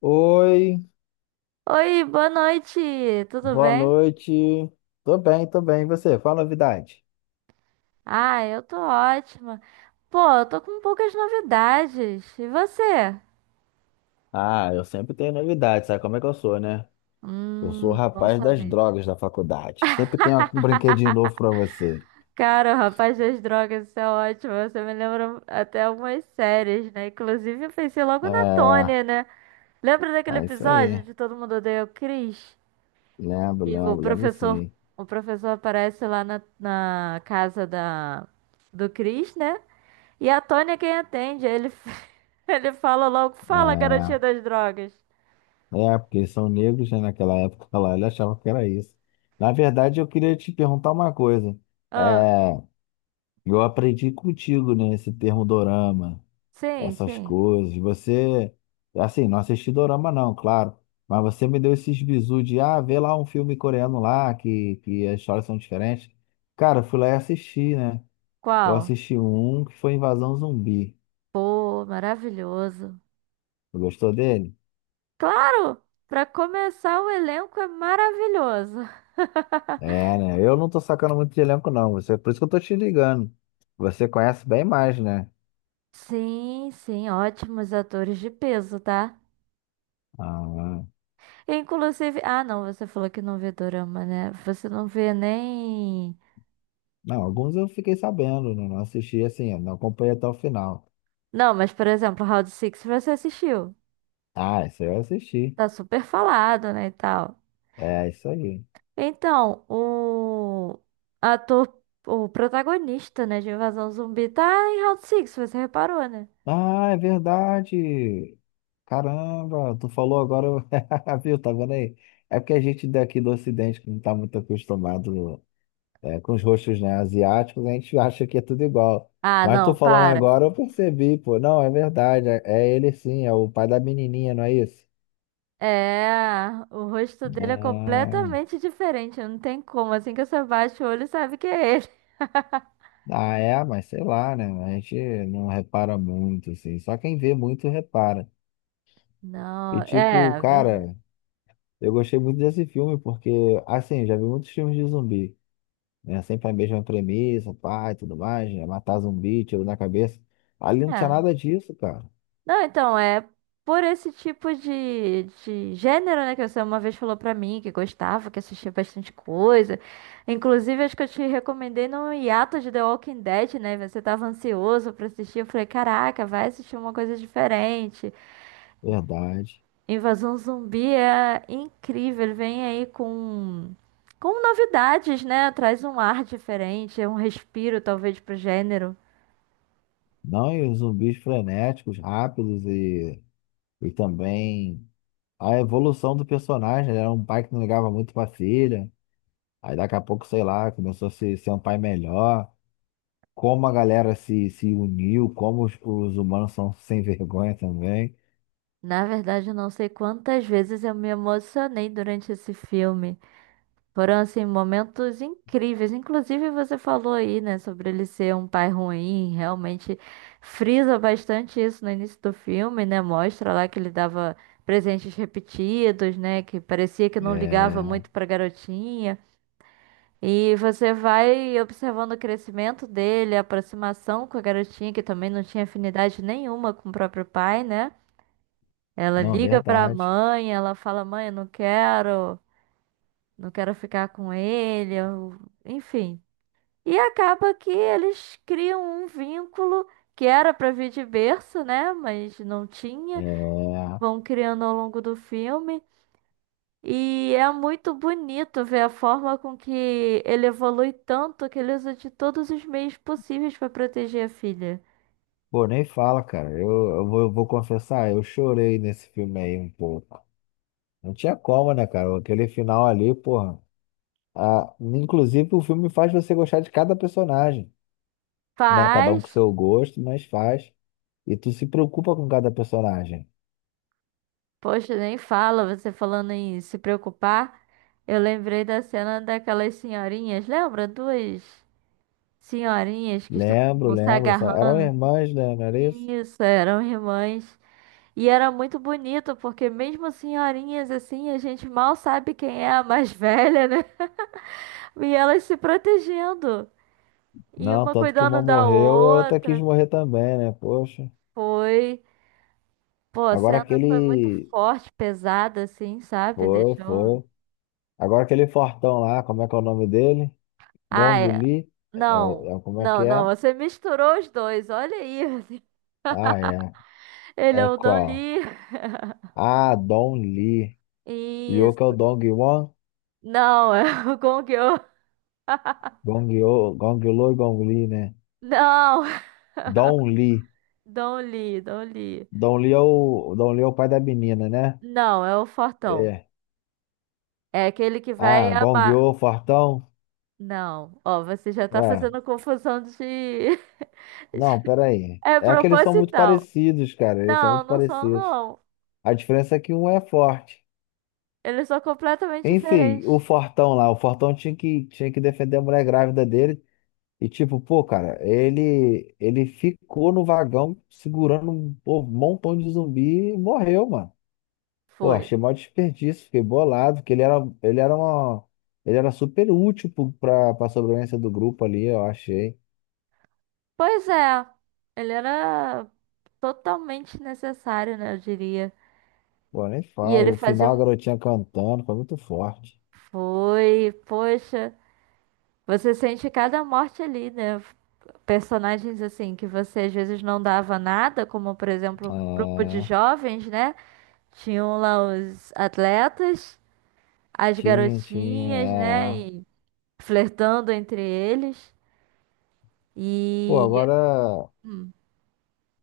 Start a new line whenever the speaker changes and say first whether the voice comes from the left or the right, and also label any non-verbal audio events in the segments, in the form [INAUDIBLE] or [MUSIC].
left: Oi,
right: Oi, boa noite, tudo
left: boa
right: bem?
left: noite. Tô bem, tô bem. E você? Fala novidade.
right: Ah, eu tô ótima. Pô, eu tô com poucas novidades. E você?
left: Ah, eu sempre tenho novidade, sabe como é que eu sou, né? Eu sou o
right: Bom
left: rapaz das
right: saber.
left: drogas da faculdade. Sempre tenho um brinquedinho novo pra você.
right: Cara, o Rapaz das Drogas, isso é ótimo. Você me lembra até algumas séries, né? Inclusive, eu pensei logo na
left: É,
right: Tônia, né? Lembra daquele
left: é isso aí.
right: episódio de Todo Mundo Odeia o Chris?
left: Lembro,
right: E
left: lembro, lembro sim.
right: o professor aparece lá na casa da, do Chris, né? E a Tônia é quem atende. Aí ele, [LAUGHS] ele fala logo: Fala, garotinha
left: É,
right: das drogas.
left: é, porque eles são negros, né? Naquela época lá, ele achava que era isso. Na verdade, eu queria te perguntar uma coisa.
right: Ah,
left: É, eu aprendi contigo, né? Esse termo dorama.
right: sim,
left: Essas
right: sim.
left: coisas. Você, assim, não assisti dorama não, claro, mas você me deu esses bizu de, ah, vê lá um filme coreano lá, que as histórias são diferentes. Cara, eu fui lá e assisti, né? Eu
right: Qual?
left: assisti um que foi Invasão Zumbi.
right: Pô, maravilhoso.
left: Você gostou dele?
right: Claro! Pra começar, o elenco é maravilhoso. [LAUGHS]
left: É, né? Eu não tô sacando muito de elenco, não. Você, por isso que eu tô te ligando. Você conhece bem mais, né?
right: Sim, sim, ótimos atores de peso, tá?
left: Ah,
right: Inclusive, ah, não, você falou que não vê dorama, né? Você não vê nem.
left: não, alguns eu fiquei sabendo, né? Não assisti assim, não acompanhei até o final.
right: Não, mas por exemplo, Round Six você assistiu.
left: Ah, isso aí eu assisti.
right: Tá super falado, né, e tal.
left: É, isso aí.
right: Então, o ator, o protagonista, né, de Invasão Zumbi tá em Round Six, você reparou, né?
left: Ah, é verdade. Caramba, tu falou agora, [LAUGHS] viu? Tá vendo aí? É porque a gente daqui do Ocidente, que não tá muito acostumado com os rostos, né, asiáticos, a gente [LAUGHS] acha que é tudo igual.
right: Ah,
left: Mas tu
right: não,
left: falando
right: para.
left: agora, eu percebi, pô. Não, é verdade. É, é ele sim, é o pai da menininha, não é isso?
right: É, o rosto dele é
left: Não.
right: completamente diferente, não tem como. Assim que você baixa o olho, sabe que é ele. [LAUGHS]
left: Ah, é, mas sei lá, né? A gente não repara muito, assim. Só quem vê muito repara. E
right: Não,
left: tipo,
right: é, verdade.
left: cara. Eu gostei muito desse filme porque, assim, eu já vi muitos filmes de zumbi, né? Sempre a mesma premissa, pai, tudo mais, né? Matar zumbi, tiro na cabeça. Ali não tinha
right: É.
left: nada disso, cara.
right: Não, então, é por esse tipo de gênero, né? Que você uma vez falou pra mim que gostava, que assistia bastante coisa. Inclusive, acho que eu te recomendei no hiato de The Walking Dead, né? Você tava ansioso pra assistir. Eu falei, caraca, vai assistir uma coisa diferente.
left: Verdade.
right: Invasão Zumbi é incrível. Ele vem aí com novidades, né? Traz um ar diferente, é um respiro, talvez, pro gênero.
left: Não, e os zumbis frenéticos, rápidos e também a evolução do personagem. Ele era um pai que não ligava muito pra filha. Aí daqui a pouco, sei lá, começou a ser um pai melhor. Como a galera se uniu, como os humanos são [LAUGHS] sem vergonha também.
right: Na verdade, eu não sei quantas vezes eu me emocionei durante esse filme. Foram, assim, momentos incríveis. Inclusive, você falou aí, né, sobre ele ser um pai ruim. Realmente frisa bastante isso no início do filme, né? Mostra lá que ele dava presentes repetidos, né? Que parecia que não ligava
left: É.
right: muito pra garotinha. E você vai observando o crescimento dele, a aproximação com a garotinha, que também não tinha afinidade nenhuma com o próprio pai, né? Ela
left: Não,
right: liga pra
left: verdade.
right: mãe, ela fala: Mãe, eu não quero ficar com ele, eu- enfim. E acaba que eles criam um vínculo que era pra vir de berço, né? Mas não tinha,
left: É...
right: vão criando ao longo do filme. E é muito bonito ver a forma com que ele evolui tanto que ele usa de todos os meios possíveis pra proteger a filha.
left: Pô, nem fala, cara. Eu vou confessar, eu chorei nesse filme aí um pouco. Não tinha como, né, cara? Aquele final ali, porra. Ah, inclusive, o filme faz você gostar de cada personagem, né? Cada um com
right: Faz,
left: seu gosto, mas faz. E tu se preocupa com cada personagem.
right: poxa, nem fala, você falando em se preocupar. Eu lembrei da cena daquelas senhorinhas, lembra? Duas. Senhorinhas que
left: Lembro,
right: estavam se
left: lembro. Só...
right: agarrando.
left: Eram irmãs, né? Não era isso?
right: Isso, eram irmãs. E era muito bonito, porque mesmo senhorinhas assim, a gente mal sabe quem é a mais velha, né? [LAUGHS] E elas se protegendo. E
left: Não,
right: uma
left: tanto que uma
right: cuidando da
left: morreu e a outra quis
right: outra.
left: morrer também, né? Poxa.
right: Foi. Pô, a
left: Agora
right: cena foi muito
left: aquele.
right: forte, pesada, assim, sabe?
left: Foi,
right: Deixou.
left: foi. Agora aquele fortão lá, como é que é o nome dele?
right: Ah,
left: Gong
right: é.
left: Li? É,
right: Não,
left: é, como é que
right: não, não.
left: é?
right: Você misturou os dois. Olha aí. [LAUGHS]
left: Ah, é.
right: Ele é
left: É
right: o Don
left: qual?
right: Lee.
left: Ah, Don Li. Que é o
right: Isso.
left: Dong Wan,
right: Não, [LAUGHS] é o Gong Yoo. [LAUGHS]
left: Gong Yo, Gong Lo e Gong Li, né?
right: Não, [LAUGHS]
left: Don Li.
right: Don Lee, Don Lee.
left: Don Li é o pai da menina, né?
right: Não, é o Fortão.
left: É.
right: É aquele que vai
left: Ah, Gong
right: amar.
left: Yo, fortão.
right: Não, ó, você já tá
left: Ué,
right: fazendo confusão de.
left: não,
right: [LAUGHS]
left: peraí.
right: É
left: É que eles são muito
right: proposital.
left: parecidos, cara. Eles são
right: Não,
left: muito
right: não são,
left: parecidos.
right: não.
left: A diferença é que um é forte.
right: Eles são completamente
left: Enfim, o
right: diferentes.
left: Fortão lá, o Fortão tinha que defender a mulher grávida dele. E tipo, pô, cara, ele ficou no vagão segurando um pô, um montão de zumbi e morreu, mano. Pô,
right: Foi.
left: achei maior desperdício, fiquei bolado, que ele era uma ele era super útil pro- pra para sobrevivência do grupo ali, eu achei.
right: Pois é, ele era totalmente necessário, né, eu diria.
left: Pô, nem
right: E
left: falo,
right: ele
left: o
right: fazia
left: final a
right: um.
left: garotinha cantando, foi muito forte.
right: Foi, poxa, você sente cada morte ali, né? Personagens assim que você às vezes não dava nada, como por exemplo, um grupo de
left: Ah,
right: jovens, né? Tinham lá os atletas, as
left: tinha.
right: garotinhas, né?
left: Ah.
right: E flertando entre eles.
left: Pô,
right: E
left: agora,
right: hum,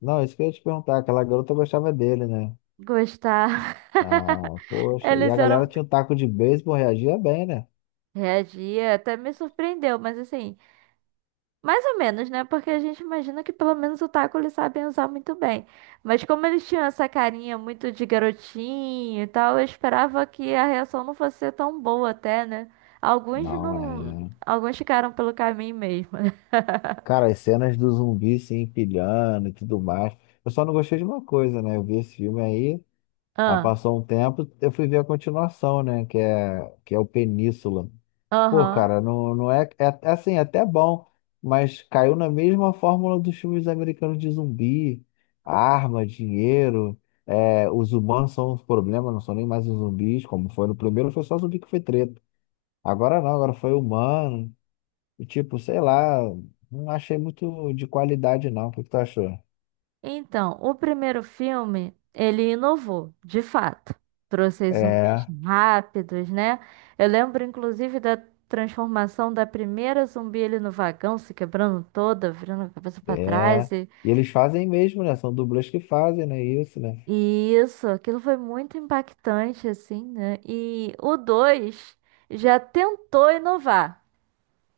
left: não, isso que eu ia te perguntar, aquela garota gostava dele, né?
right: gostar. [LAUGHS]
left: Ah, poxa, e a
right: Eles
left: galera
right: eram.
left: tinha um taco de beisebol, reagia bem, né?
right: Reagia, até me surpreendeu, mas assim, mais ou menos, né? Porque a gente imagina que pelo menos o taco eles sabem usar muito bem. Mas como eles tinham essa carinha muito de garotinho e tal, eu esperava que a reação não fosse ser tão boa até, né? Alguns
left: Não,
right: não.
left: é.
right: Alguns ficaram pelo caminho mesmo, né? [LAUGHS]
left: Cara, as cenas do zumbi se empilhando e tudo mais. Eu só não gostei de uma coisa, né? Eu vi esse filme aí, aí
right: Ah,
left: passou um tempo, eu fui ver a continuação, né? Que é o Península. Pô,
right: aham.
left: cara, não, não é, é. É assim, é até bom, mas caiu na mesma fórmula dos filmes americanos de zumbi: arma, dinheiro. É, os humanos são os problemas, não são nem mais os zumbis, como foi no primeiro, foi só zumbi que foi treta. Agora não, agora foi humano. E tipo, sei lá, não achei muito de qualidade não. O que que tu achou?
right: Então, o primeiro filme, ele inovou, de fato. Trouxe aí zumbis
left: É,
right: rápidos, né? Eu lembro, inclusive, da transformação da primeira zumbi ali no vagão, se quebrando toda, virando a cabeça para
left: é.
right: trás.
left: E eles fazem mesmo, né? São dublês que fazem, né? Isso, né?
right: E isso, aquilo foi muito impactante, assim, né? E o 2 já tentou inovar.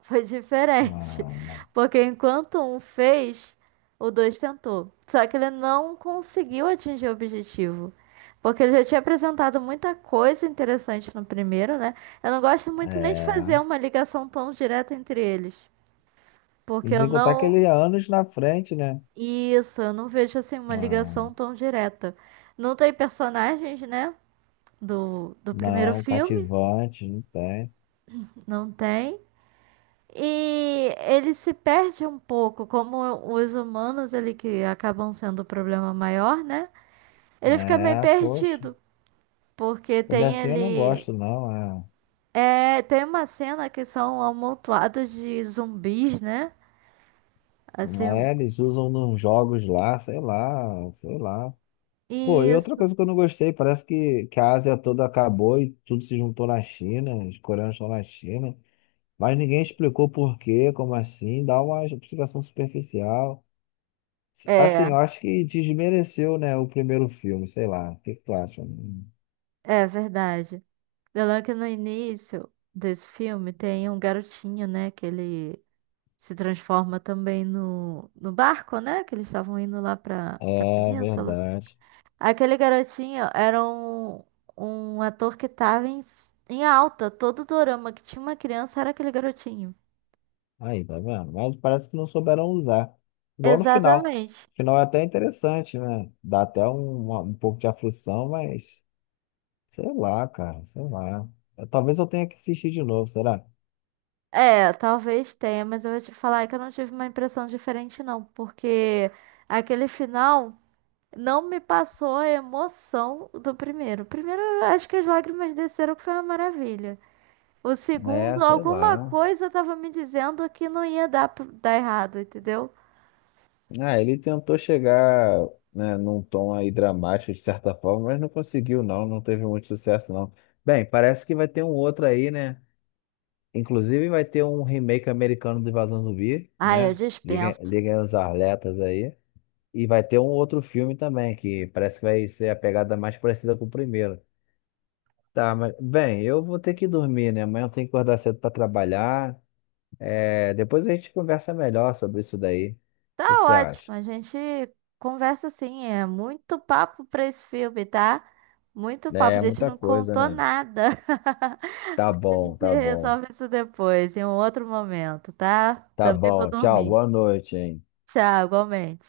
right: Foi diferente.
left: Ah,
right: Porque enquanto um fez, o dois tentou. Só que ele não conseguiu atingir o objetivo. Porque ele já tinha apresentado muita coisa interessante no primeiro, né? Eu não gosto muito nem de
left: é.
right: fazer uma ligação tão direta entre eles.
left: E
right: Porque eu
left: sem contar que
right: não.
left: ele é anos na frente, né?
right: Isso, eu não vejo assim uma
left: Ah,
right: ligação tão direta. Não tem personagens, né? Do primeiro
left: não,
right: filme,
left: cativante, não tem.
right: não tem. E ele se perde um pouco, como os humanos, ele que acabam sendo o problema maior, né? Ele fica meio
left: É, poxa.
right: perdido, porque
left: Quando é
right: tem
left: assim eu não
right: ele.
left: gosto, não.
right: É, tem uma cena que são amontoados de zumbis, né? Assim,
left: É,
right: um-
left: é, eles usam nos jogos lá, sei lá, sei lá. Pô, e outra
right: isso.
left: coisa que eu não gostei, parece que, a Ásia toda acabou e tudo se juntou na China, os coreanos estão na China, mas ninguém explicou por quê, como assim, dá uma explicação superficial. Assim,
right: É,
left: eu acho que desmereceu, né, o primeiro filme, sei lá, o que que tu acha? Hum.
right: é verdade. Eu lembro que no início desse filme tem um garotinho, né? Que ele se transforma também no barco, né? Que eles estavam indo lá pra, pra
left: É
right: península.
left: verdade.
right: Aquele garotinho era um, um ator que tava em alta. Todo dorama que tinha uma criança era aquele garotinho.
left: Aí, tá vendo? Mas parece que não souberam usar. Igual no final.
right: Exatamente.
left: O final é até interessante, né? Dá até um pouco de aflição, mas. Sei lá, cara, sei lá. Talvez eu tenha que assistir de novo, será?
right: É, talvez tenha, mas eu vou te falar que eu não tive uma impressão diferente, não, porque aquele final não me passou a emoção do primeiro. O primeiro, eu acho que as lágrimas desceram, que foi uma maravilha. O
left: É,
right: segundo,
left: sei
right: alguma
left: lá.
right: coisa tava me dizendo que não ia dar errado, entendeu?
left: Ah, ele tentou chegar, né, num tom aí dramático de certa forma, mas não conseguiu, não. Não teve muito sucesso, não. Bem, parece que vai ter um outro aí, né? Inclusive vai ter um remake americano do Invasão Zumbi,
right: Ai, eu
left: né? Liguem,
right: dispenso.
left: liguem os alertas aí. E vai ter um outro filme também, que parece que vai ser a pegada mais parecida com o primeiro. Tá, mas, bem, eu vou ter que dormir, né? Amanhã eu tenho que acordar cedo pra trabalhar. É, depois a gente conversa melhor sobre isso daí. O
right: Tá
left: que que você
right: ótimo,
left: acha?
right: a gente conversa assim, é muito papo pra esse filme, tá? Muito papo, a
left: É
right: gente
left: muita
right: não
left: coisa,
right: contou
left: né?
right: nada.
left: Tá
right: [LAUGHS] A
left: bom,
right: gente
left: tá bom.
right: resolve isso depois, em um outro momento, tá?
left: Tá
right: Também vou
left: bom. Tchau,
right: dormir.
left: boa noite, hein?
right: Tchau, igualmente.